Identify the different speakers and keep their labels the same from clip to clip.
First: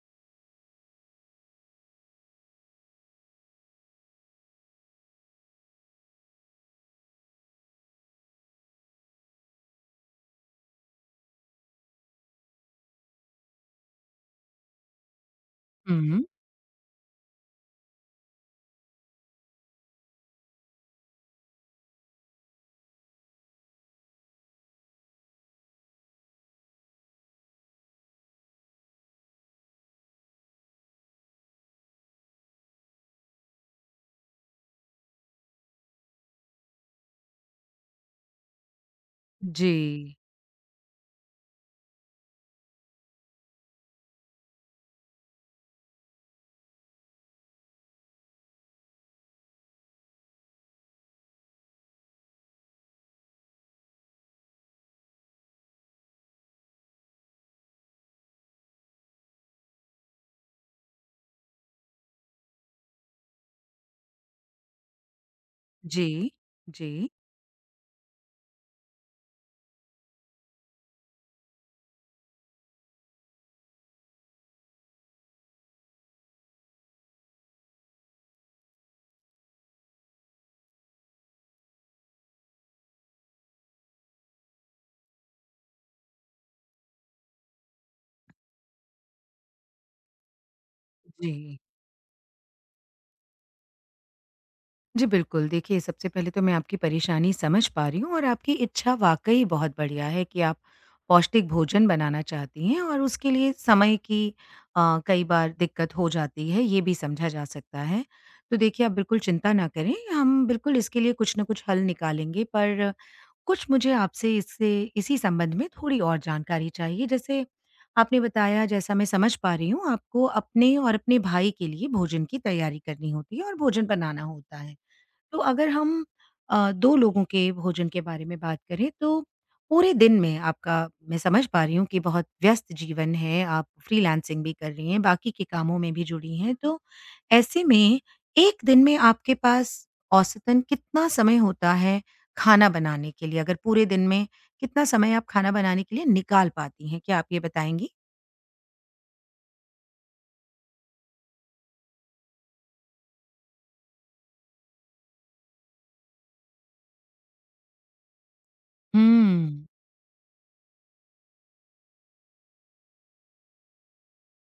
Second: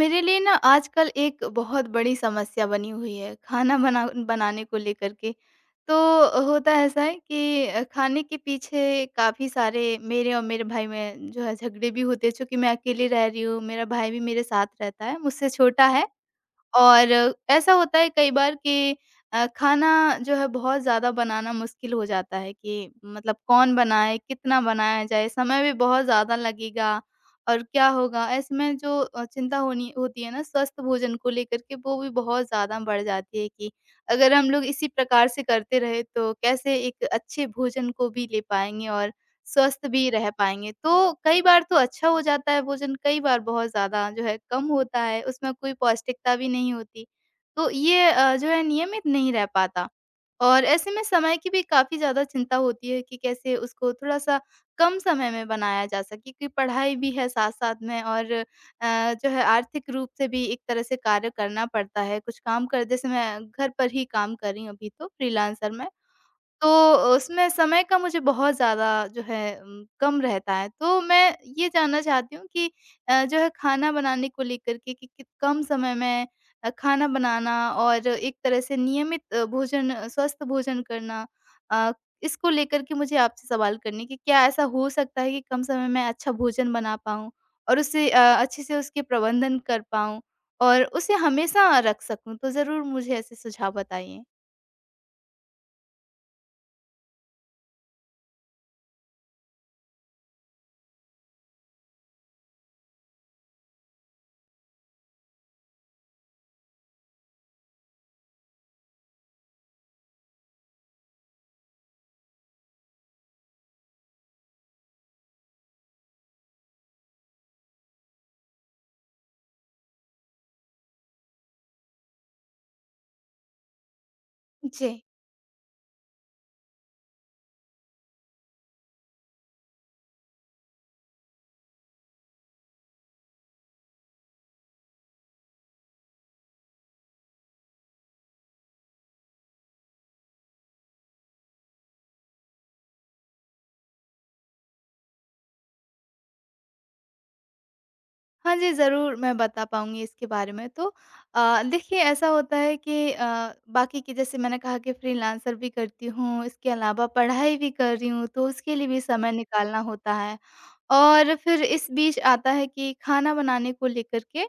Speaker 1: मेरे लिए ना आजकल एक बहुत बड़ी समस्या बनी हुई है खाना बनाने को लेकर के। तो होता ऐसा है कि खाने के पीछे काफ़ी सारे मेरे और मेरे भाई में जो है झगड़े भी होते हैं, चूँकि मैं अकेली रह रही हूँ, मेरा भाई भी मेरे साथ रहता है, मुझसे छोटा है।
Speaker 2: हुँ।
Speaker 1: और ऐसा होता है कई बार कि खाना जो है बहुत ज़्यादा बनाना मुश्किल हो जाता है कि मतलब कौन बनाए, कितना बनाया जाए, समय भी बहुत ज़्यादा लगेगा और क्या होगा? ऐसे में जो चिंता होनी होती है ना स्वस्थ भोजन को लेकर के, वो भी बहुत ज़्यादा बढ़ जाती है कि अगर हम लोग इसी प्रकार से करते रहे तो कैसे एक अच्छे भोजन को भी ले पाएँगे और
Speaker 2: जी।
Speaker 1: स्वस्थ भी रह पाएँगे। तो कई बार तो अच्छा हो जाता है भोजन, कई बार बहुत ज़्यादा जो है कम होता है, उसमें कोई पौष्टिकता भी नहीं होती। तो ये जो है नियमित नहीं रह पाता, और ऐसे में समय की भी काफ़ी ज़्यादा चिंता होती है कि कैसे उसको थोड़ा-सा कम समय में बनाया जा सके, क्योंकि पढ़ाई भी है साथ-साथ में, और जो है आर्थिक रूप से भी एक तरह से कार्य करना पड़ता है। कुछ काम कर जैसे मैं घर पर ही काम कर रही हूँ अभी, तो फ्रीलांसर मैं।
Speaker 2: जी।
Speaker 1: तो
Speaker 2: जी।
Speaker 1: उसमें समय का मुझे बहुत ज़्यादा जो है कम रहता है। तो मैं ये जानना चाहती हूँ कि जो है खाना बनाने को लेकर के, कि कम समय में खाना बनाना और एक तरह से नियमित भोजन, स्वस्थ भोजन करना, अ, इसको लेकर के मुझे आपसे सवाल करने कि क्या ऐसा हो सकता है कि कम समय में अच्छा भोजन बना पाऊँ, और उसे अच्छे से उसके प्रबंधन कर पाऊँ और उसे
Speaker 2: जी।
Speaker 1: हमेशा रख सकूँ? तो ज़रूर मुझे ऐसे सुझाव बताइए।
Speaker 2: जी बिल्कुल, देखिए सबसे पहले तो मैं आपकी परेशानी समझ पा रही हूँ और आपकी इच्छा वाक़ई बहुत बढ़िया है कि आप पौष्टिक भोजन बनाना चाहती हैं और उसके लिए समय की कई बार दिक्कत हो जाती है, ये भी समझा जा सकता है। तो देखिए आप बिल्कुल चिंता ना करें, हम बिल्कुल इसके लिए कुछ न कुछ हल निकालेंगे, पर कुछ मुझे आपसे इससे इसी संबंध में थोड़ी और जानकारी चाहिए। जैसे आपने बताया, जैसा मैं समझ पा रही हूँ, आपको अपने और अपने भाई के लिए भोजन की तैयारी करनी होती है और भोजन बनाना होता है।
Speaker 1: जी।
Speaker 2: तो अगर हम 2 लोगों के भोजन के बारे में बात करें तो पूरे दिन में आपका मैं समझ पा रही हूँ कि बहुत व्यस्त जीवन है, आप फ्रीलांसिंग भी कर रही हैं, बाकी के कामों में भी जुड़ी हैं, तो ऐसे में 1 दिन में आपके पास औसतन कितना समय होता है खाना बनाने के लिए? अगर पूरे दिन में कितना समय आप खाना बनाने के लिए निकाल पाती हैं? क्या आप ये बताएँगी?
Speaker 1: हाँ जी, ज़रूर मैं बता पाऊँगी इसके बारे में। तो देखिए, ऐसा होता है कि बाकी की, जैसे मैंने कहा कि फ्रीलांसर भी करती हूँ, इसके अलावा पढ़ाई भी कर रही हूँ, तो उसके लिए भी समय
Speaker 2: हुँ।
Speaker 1: निकालना होता है। और फिर इस बीच आता है कि खाना बनाने को लेकर के,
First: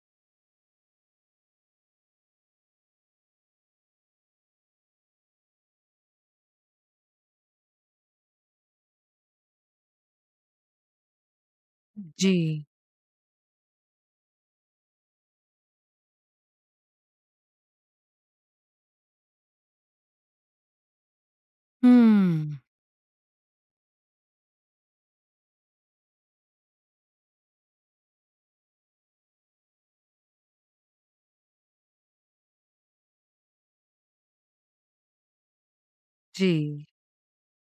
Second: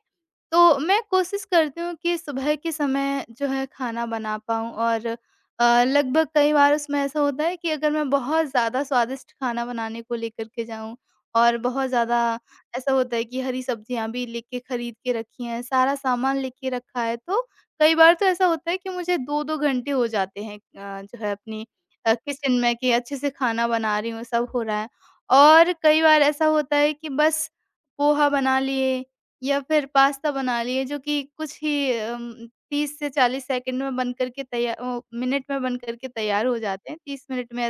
Speaker 1: तो मैं कोशिश करती हूँ कि सुबह के समय जो है खाना बना पाऊँ। और लगभग कई बार उसमें ऐसा होता है कि अगर मैं बहुत ज़्यादा स्वादिष्ट खाना बनाने को लेकर के जाऊँ, और बहुत ज़्यादा
Speaker 2: जी।
Speaker 1: ऐसा होता है कि हरी सब्जियाँ भी लेके खरीद के रखी हैं, सारा सामान लेके रखा है, तो कई बार तो ऐसा होता है कि मुझे 2-2 घंटे हो जाते हैं जो है अपनी किचन
Speaker 2: हुँ।
Speaker 1: में, कि अच्छे से खाना बना रही हूँ, सब हो रहा है। और कई बार ऐसा होता है कि बस पोहा बना लिए या फिर पास्ता बना लिए, जो कि कुछ ही 30 से 40 सेकंड में बन करके तैयार मिनट में बन करके तैयार हो
Speaker 2: जी।
Speaker 1: जाते हैं, 30 मिनट में,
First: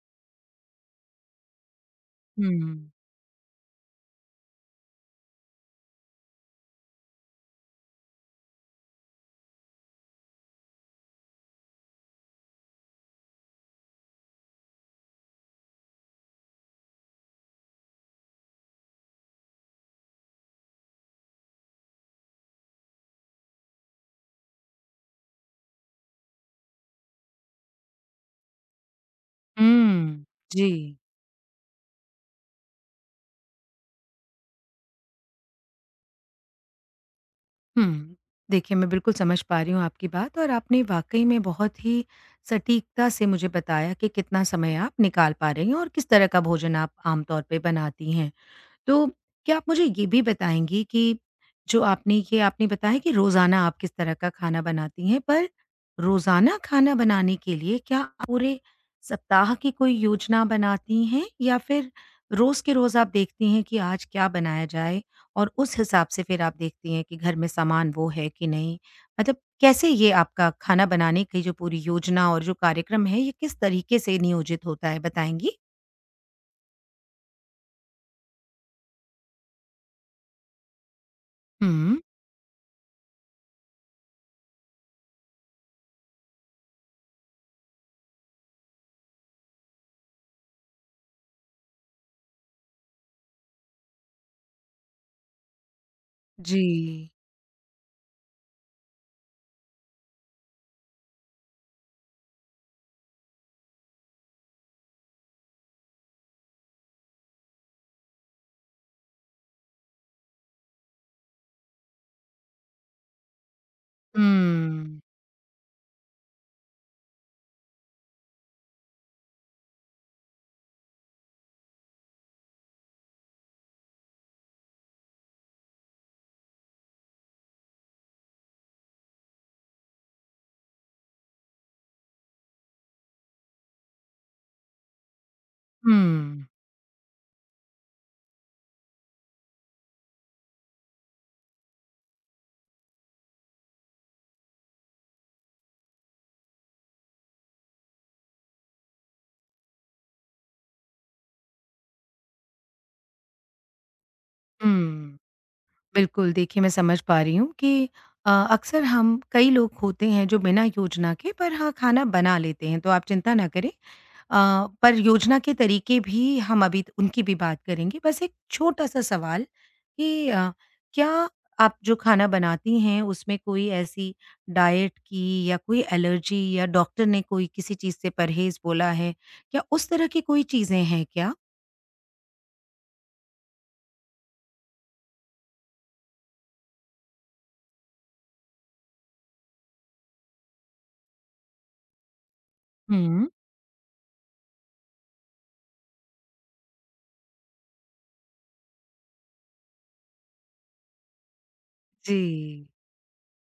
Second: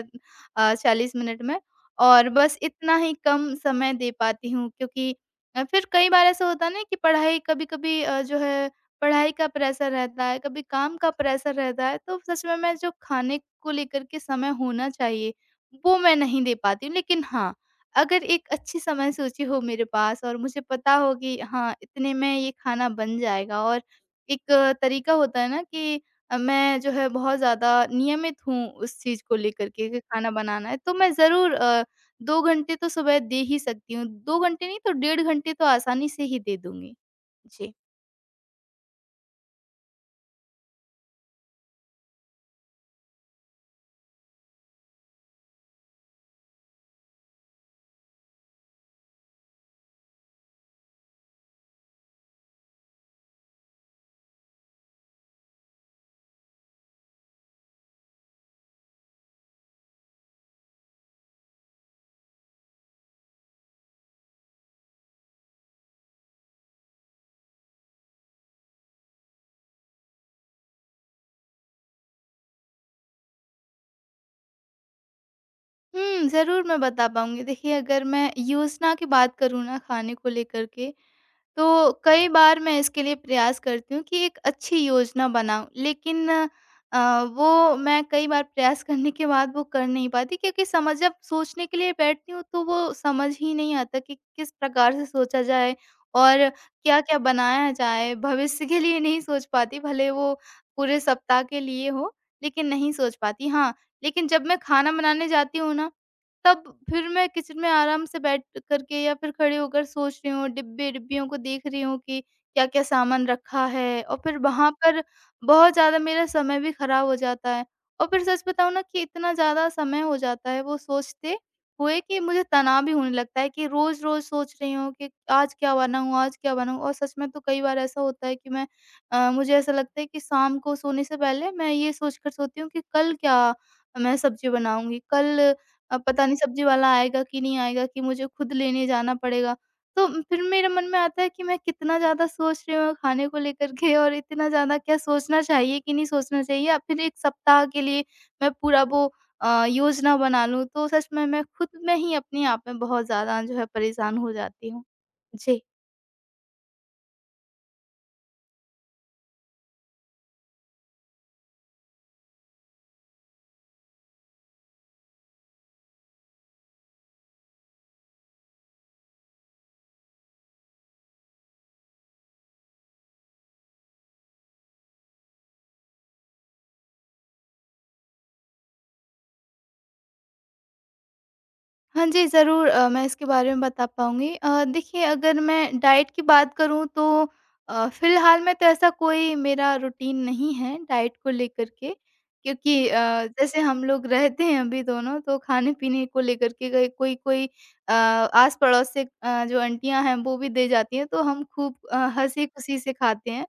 Speaker 1: 40 मिनट में। और बस
Speaker 2: हुँ।
Speaker 1: इतना ही कम समय दे पाती हूँ, क्योंकि फिर कई बार ऐसा होता है ना कि पढ़ाई कभी-कभी, जो है पढ़ाई का प्रेशर रहता है, कभी काम का प्रेशर रहता है, तो सच में मैं जो खाने को लेकर के समय होना चाहिए, वो मैं नहीं दे पाती हूँ। लेकिन हाँ, अगर एक अच्छी समय सूची हो मेरे पास और मुझे पता हो कि हाँ, इतने में ये खाना बन जाएगा, और एक तरीका होता है ना, कि मैं जो है बहुत ज़्यादा नियमित हूँ उस चीज़ को लेकर के कि
Speaker 2: हुँ।
Speaker 1: खाना बनाना
Speaker 2: जी।
Speaker 1: है, तो मैं ज़रूर 2 घंटे तो सुबह दे ही सकती हूँ। 2 घंटे नहीं तो 1.5 घंटे तो आसानी से ही दे दूँगी। जी।
Speaker 2: हुँ। देखिए, मैं बिल्कुल समझ पा रही हूँ आपकी बात, और आपने वाक़ई में बहुत ही सटीकता से मुझे बताया कि कितना समय आप निकाल पा रही हैं और किस तरह का भोजन आप आम तौर पे बनाती हैं। तो क्या आप मुझे ये भी बताएँगी कि जो आपने बताया कि रोज़ाना आप किस तरह का खाना बनाती हैं, पर रोज़ाना खाना बनाने के लिए क्या आप पूरे सप्ताह की कोई योजना बनाती हैं या फिर रोज़ के रोज़ आप देखती हैं कि आज क्या बनाया जाए और उस हिसाब से फिर आप देखती हैं कि घर में सामान वो है कि नहीं? मतलब कैसे ये आपका खाना बनाने की जो पूरी योजना और जो कार्यक्रम है, ये किस तरीके से नियोजित होता है, बताएँगी?
Speaker 1: ज़रूर मैं बता पाऊँगी। देखिए, अगर मैं योजना की बात करूँ ना खाने को लेकर के, तो
Speaker 2: हुँ।
Speaker 1: कई बार मैं इसके लिए प्रयास करती हूँ कि एक अच्छी योजना बनाऊँ, लेकिन वो मैं कई बार प्रयास करने के बाद वो कर नहीं पाती, क्योंकि समझ जब सोचने के लिए बैठती हूँ तो वो समझ ही नहीं आता कि किस प्रकार से सोचा जाए और
Speaker 2: जी।
Speaker 1: क्या-क्या बनाया जाए। भविष्य के लिए नहीं सोच पाती, भले वो पूरे सप्ताह के लिए हो, लेकिन नहीं सोच पाती। हाँ, लेकिन जब मैं खाना बनाने जाती हूँ ना, तब फिर मैं किचन में आराम से बैठ करके या फिर खड़े होकर सोच रही हूँ, डिब्बे-डिब्बियों को देख रही हूँ कि क्या-क्या सामान रखा है, और फिर वहाँ
Speaker 2: हुँ।
Speaker 1: पर बहुत ज़्यादा मेरा समय भी खराब हो जाता है। और फिर सच बताऊँ ना, कि इतना ज़्यादा समय हो जाता है वो सोचते हुए कि मुझे तनाव भी होने लगता है कि रोज़-रोज़ सोच रही हूँ कि आज क्या बनाऊँ, आज क्या बनाऊँ? और सच में तो कई बार ऐसा होता है कि मुझे ऐसा लगता है कि शाम को सोने से पहले मैं ये सोचकर सोती हूँ कि कल क्या मैं सब्ज़ी बनाऊँगी? कल
Speaker 2: हुँ,
Speaker 1: अब पता नहीं सब्जी वाला आएगा कि नहीं आएगा, कि मुझे खुद लेने जाना पड़ेगा। तो फिर मेरे मन में आता है कि मैं कितना ज़्यादा सोच रही हूँ खाने को लेकर के, और इतना ज़्यादा क्या सोचना चाहिए कि नहीं सोचना चाहिए, या फिर 1 सप्ताह के लिए मैं पूरा वो योजना बना लूँ। तो सच में मैं खुद में ही अपने आप में बहुत ज़्यादा जो है परेशान हो जाती हूँ।
Speaker 2: हुँ।
Speaker 1: जी।
Speaker 2: बिल्कुल, देखिए मैं समझ पा रही हूँ कि अक्सर हम कई लोग होते हैं जो बिना योजना के पर हाँ, खाना बना लेते हैं, तो आप चिंता ना करें। पर योजना के तरीके भी हम अभी उनकी भी बात करेंगे। बस एक छोटा-सा सवाल कि क्या आप जो खाना बनाती हैं उसमें कोई ऐसी डाइट की या कोई एलर्जी या डॉक्टर ने कोई किसी चीज़ से परहेज़ बोला है? क्या उस तरह की कोई चीज़ें हैं क्या?
Speaker 1: हाँ जी, ज़रूर मैं इसके बारे में बता पाऊँगी। देखिए, अगर मैं डाइट की बात करूँ, तो फ़िलहाल में तो ऐसा कोई मेरा रूटीन नहीं है डाइट को लेकर के, क्योंकि
Speaker 2: हुँ।
Speaker 1: जैसे हम लोग रहते हैं अभी दोनों, तो खाने-पीने को लेकर के गए कोई-कोई आस-पड़ोस से, जो आंटियाँ हैं वो भी दे जाती हैं, तो हम खूब
Speaker 2: जी।
Speaker 1: हँसी-खुशी से खाते हैं।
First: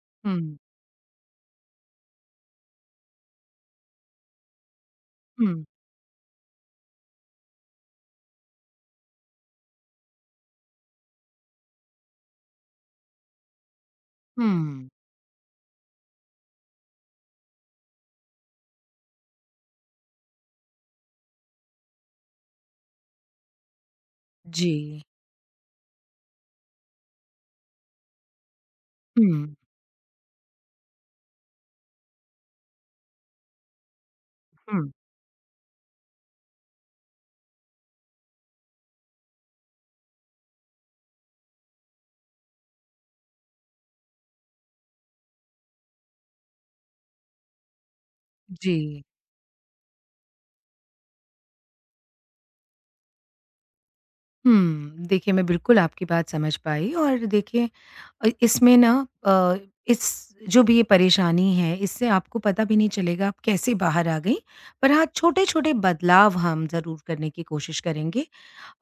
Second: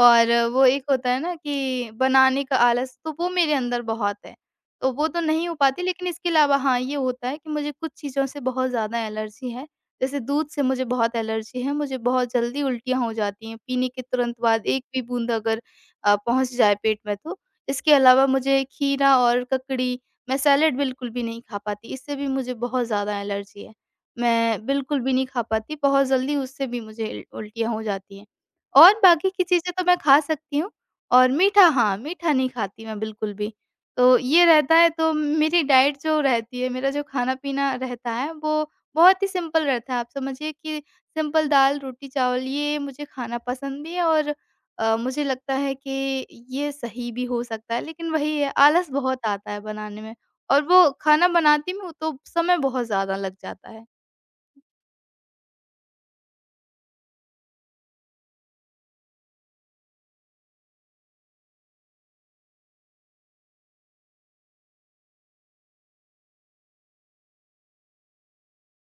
Speaker 1: और
Speaker 2: हुँ,
Speaker 1: वो एक होता है ना कि बनाने का आलस, तो वो मेरे अंदर बहुत है। तो वो तो नहीं हो
Speaker 2: हुँ।
Speaker 1: पाती, लेकिन इसके अलावा हाँ, ये होता है कि मुझे कुछ चीज़ों से बहुत ज़्यादा एलर्जी है। जैसे दूध से मुझे बहुत एलर्जी है, मुझे बहुत जल्दी उल्टियाँ हो जाती हैं, पीने के तुरंत बाद एक
Speaker 2: हुँ।
Speaker 1: भी बूँद अगर पहुँच जाए पेट में तो। इसके अलावा मुझे खीरा और ककड़ी, मैं सैलेड बिल्कुल भी नहीं खा पाती, इससे भी मुझे बहुत ज़्यादा एलर्जी है। मैं बिल्कुल
Speaker 2: जी।
Speaker 1: भी नहीं खा पाती, बहुत जल्दी उससे भी मुझे इल उल्टियाँ हो जाती हैं। और बाकी की
Speaker 2: हुँ,
Speaker 1: चीज़ें तो मैं खा सकती हूँ। और मीठा, हाँ, मीठा नहीं खाती मैं बिल्कुल भी। तो ये रहता है,
Speaker 2: हुँ।
Speaker 1: तो मेरी डाइट जो रहती है, मेरा जो खाना-पीना रहता है, वो बहुत ही सिंपल रहता है। आप समझिए कि सिंपल दाल, रोटी, चावल, ये मुझे खाना पसंद भी है, और मुझे लगता है कि ये सही भी हो सकता है। लेकिन वही है,
Speaker 2: जी।
Speaker 1: आलस बहुत आता है बनाने में, और वो खाना बनाती हूँ तो समय बहुत ज़्यादा लग जाता है।
Speaker 2: हुँ, देखिए मैं बिल्कुल आपकी बात समझ पाई, और देखिए, इसमें ना अ, इस जो भी ये परेशानी है इससे आपको पता भी नहीं चलेगा आप कैसे बाहर आ गईं। पर हाँ, छोटे-छोटे बदलाव हम ज़रूर करने की कोशिश करेंगे,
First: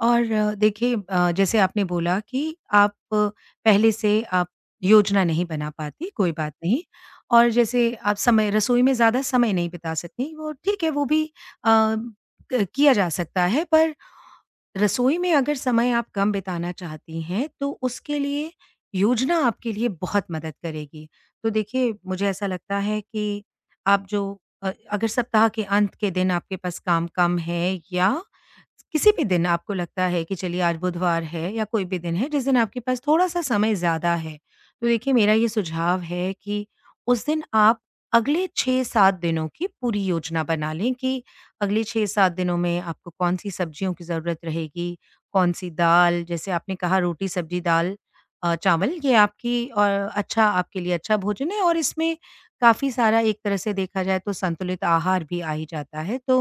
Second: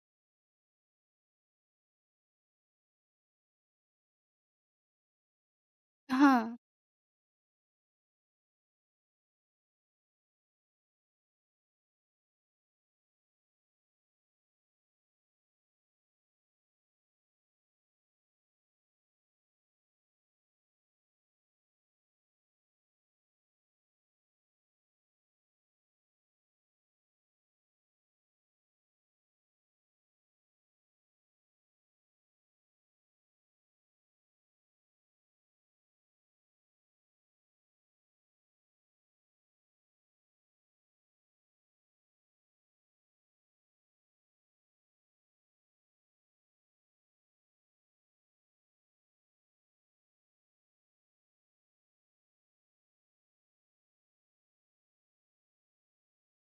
Speaker 2: और देखिए जैसे आपने बोला कि आप पहले से आप योजना नहीं बना पाती, कोई बात
Speaker 1: हाँ।
Speaker 2: नहीं, और जैसे आप समय रसोई में ज़्यादा समय नहीं बिता सकती, वो ठीक है, वो भी अ, क किया जा सकता है। पर रसोई में अगर समय आप कम बिताना चाहती हैं, तो उसके लिए योजना आपके लिए बहुत मदद करेगी। तो देखिए, मुझे ऐसा लगता है कि आप जो अगर सप्ताह के अंत के दिन आपके पास काम कम है या किसी भी दिन आपको लगता है कि चलिए आज बुधवार है या कोई भी दिन है जिस दिन आपके पास थोड़ा-सा समय ज़्यादा है, तो देखिए मेरा ये सुझाव है कि उस दिन आप अगले 6-7 दिनों की पूरी योजना बना लें कि अगले 6-7 दिनों में आपको कौन-सी सब्जियों की ज़रूरत रहेगी, कौन-सी दाल, जैसे आपने कहा रोटी, सब्जी, दाल, चावल, ये आपकी और अच्छा आपके लिए अच्छा भोजन है और इसमें काफ़ी सारा, एक तरह से देखा जाए तो संतुलित आहार भी आ ही जाता है। तो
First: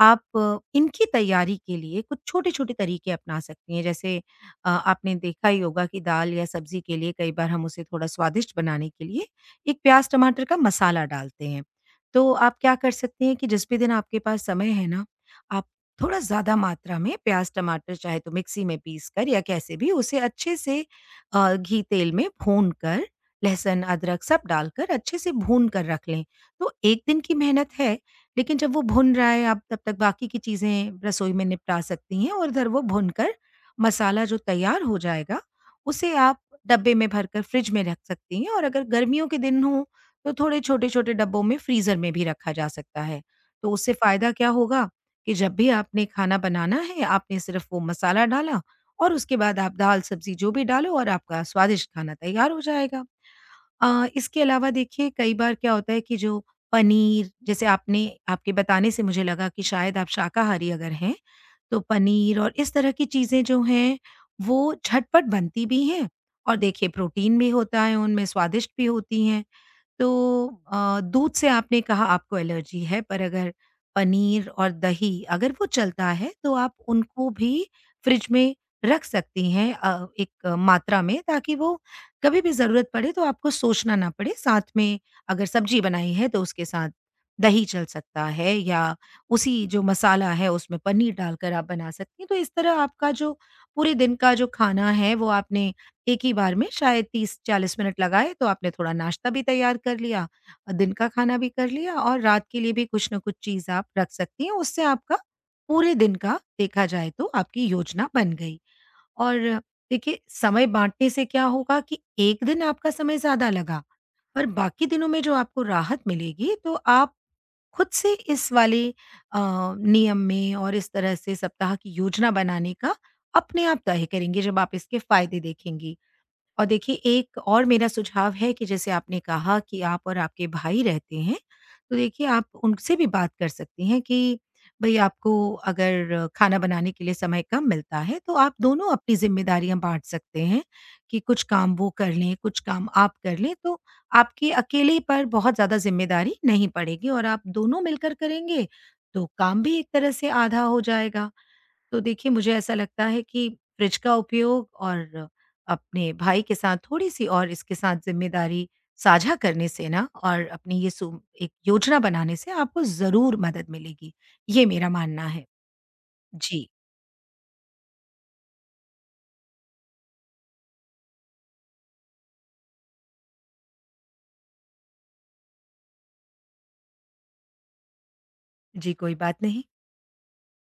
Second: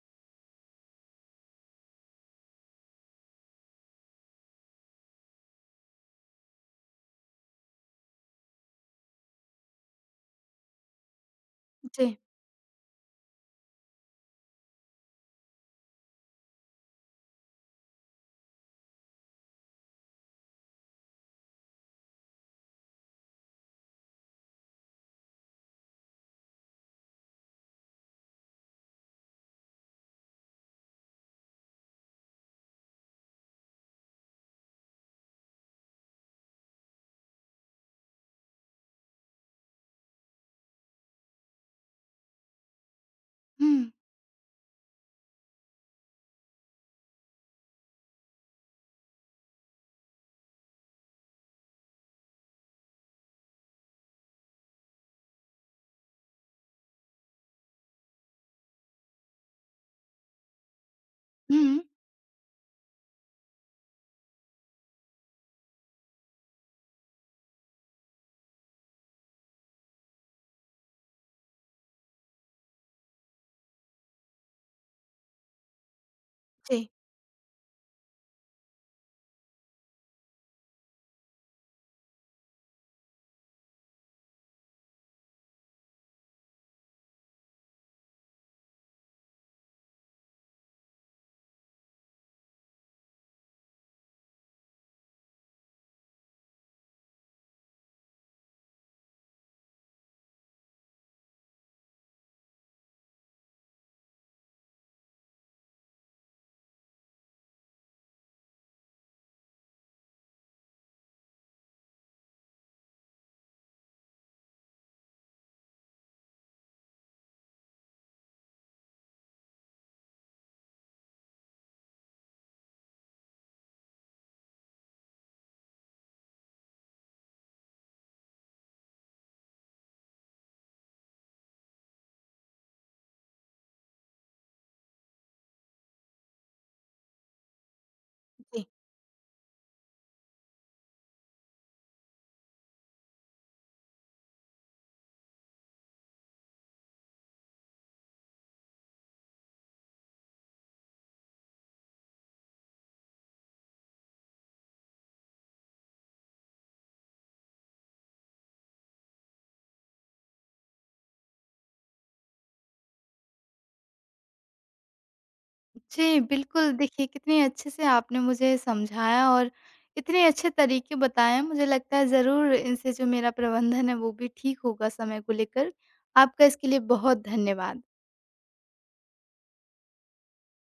Speaker 2: आप इनकी तैयारी के लिए कुछ छोटे-छोटे तरीके अपना सकती हैं। जैसे आपने देखा ही होगा कि दाल या सब्ज़ी के लिए कई बार हम उसे थोड़ा स्वादिष्ट बनाने के लिए एक प्याज़ टमाटर का मसाला डालते हैं।
Speaker 1: जी।
Speaker 2: तो आप क्या कर सकते हैं कि जिस भी दिन आपके पास समय है ना, आप थोड़ा ज़्यादा मात्रा में प्याज़ टमाटर चाहे तो मिक्सी में पीसकर या कैसे भी उसे अच्छे से घी तेल में भूनकर, लहसुन, अदरक सब डालकर अच्छे से भून कर रख लें। तो 1 दिन की मेहनत है, लेकिन जब वो भुन रहा है आप तब तक बाकी की चीज़ें रसोई में निपटा सकती हैं, और इधर वो भुनकर मसाला जो तैयार हो जाएगा उसे आप डब्बे में भरकर फ्रिज में रख सकती हैं, और अगर गर्मियों के दिन हो तो थोड़े छोटे-छोटे डब्बों में फ्रीज़र में भी रखा जा सकता है।
Speaker 1: हुँ।
Speaker 2: तो उससे फ़ायदा क्या होगा कि जब भी आपने खाना बनाना है, आपने सिर्फ़ वो मसाला डाला और उसके बाद आप दाल-सब्ज़ी जो भी डालो और आपका स्वादिष्ट खाना तैयार हो जाएगा। इसके अलावा देखिए कई बार क्या होता है कि जो पनीर, जैसे आपने, आपके बताने से मुझे लगा कि शायद आप शाकाहारी अगर हैं,
Speaker 1: हुँ।
Speaker 2: तो पनीर और इस तरह की चीज़ें जो हैं, वो झटपट बनती भी हैं और देखिए प्रोटीन भी होता है उनमें, स्वादिष्ट भी होती हैं। तो दूध से आपने कहा आपको एलर्जी है, पर अगर पनीर और दही अगर वो चलता है तो आप
Speaker 1: जी,
Speaker 2: उनको भी फ्रिज में रख सकती हैं, एक मात्रा में, ताकि वो कभी भी ज़रूरत पड़े तो आपको सोचना ना पड़े। साथ में अगर सब्ज़ी बनाई है तो उसके साथ दही चल सकता है या उसी जो मसाला है उसमें पनीर डालकर आप बना सकती हैं। तो इस तरह आपका जो पूरे दिन का जो खाना है वो आपने एक ही बार में शायद 30-40 मिनट लगाए तो आपने थोड़ा नाश्ता भी तैयार कर लिया, दिन का खाना भी कर लिया, और रात के लिए भी कुछ ना कुछ चीज़ आप रख सकती हैं। उससे आपका पूरे दिन का, देखा जाए तो, आपकी योजना बन गई। और देखिए समय बाँटने से क्या होगा कि एक दिन आपका समय ज़्यादा लगा पर बाकी दिनों में जो आपको राहत मिलेगी, तो आप खुद से इस वाले अ, नियम में और इस तरह से सप्ताह की योजना बनाने का अपने आप तय करेंगे जब आप इसके फ़ायदे देखेंगी। और देखिए, एक और मेरा सुझाव है कि जैसे आपने कहा कि आप और आपके भाई रहते हैं, तो देखिए आप उनसे भी बात कर सकती हैं कि भई आपको अगर खाना बनाने के लिए समय कम मिलता है तो आप
Speaker 1: जी।
Speaker 2: दोनों अपनी ज़िम्मेदारियाँ बाँट सकते हैं, कि कुछ काम वो कर लें, कुछ काम आप कर लें, तो आपके अकेले पर बहुत ज़्यादा ज़िम्मेदारी नहीं पड़ेगी और आप दोनों मिलकर करेंगे, तो काम भी एक तरह से आधा हो जाएगा। तो देखिए मुझे ऐसा लगता है कि फ्रिज का उपयोग और अपने भाई के साथ थोड़ी-सी और इसके साथ ज़िम्मेदारी साझा करने से ना, और अपनी ये सु एक योजना बनाने से, आपको ज़रूर मदद मिलेगी। ये मेरा मानना है।
Speaker 1: जी,
Speaker 2: जी।
Speaker 1: बिल्कुल। देखिए, कितने अच्छे से आपने मुझे समझाया और इतने अच्छे तरीके बताए, मुझे लगता है ज़रूर इनसे जो मेरा प्रबंधन है, वो भी ठीक होगा समय को लेकर। आपका इसके लिए बहुत धन्यवाद।
Speaker 2: जी, कोई बात नहीं।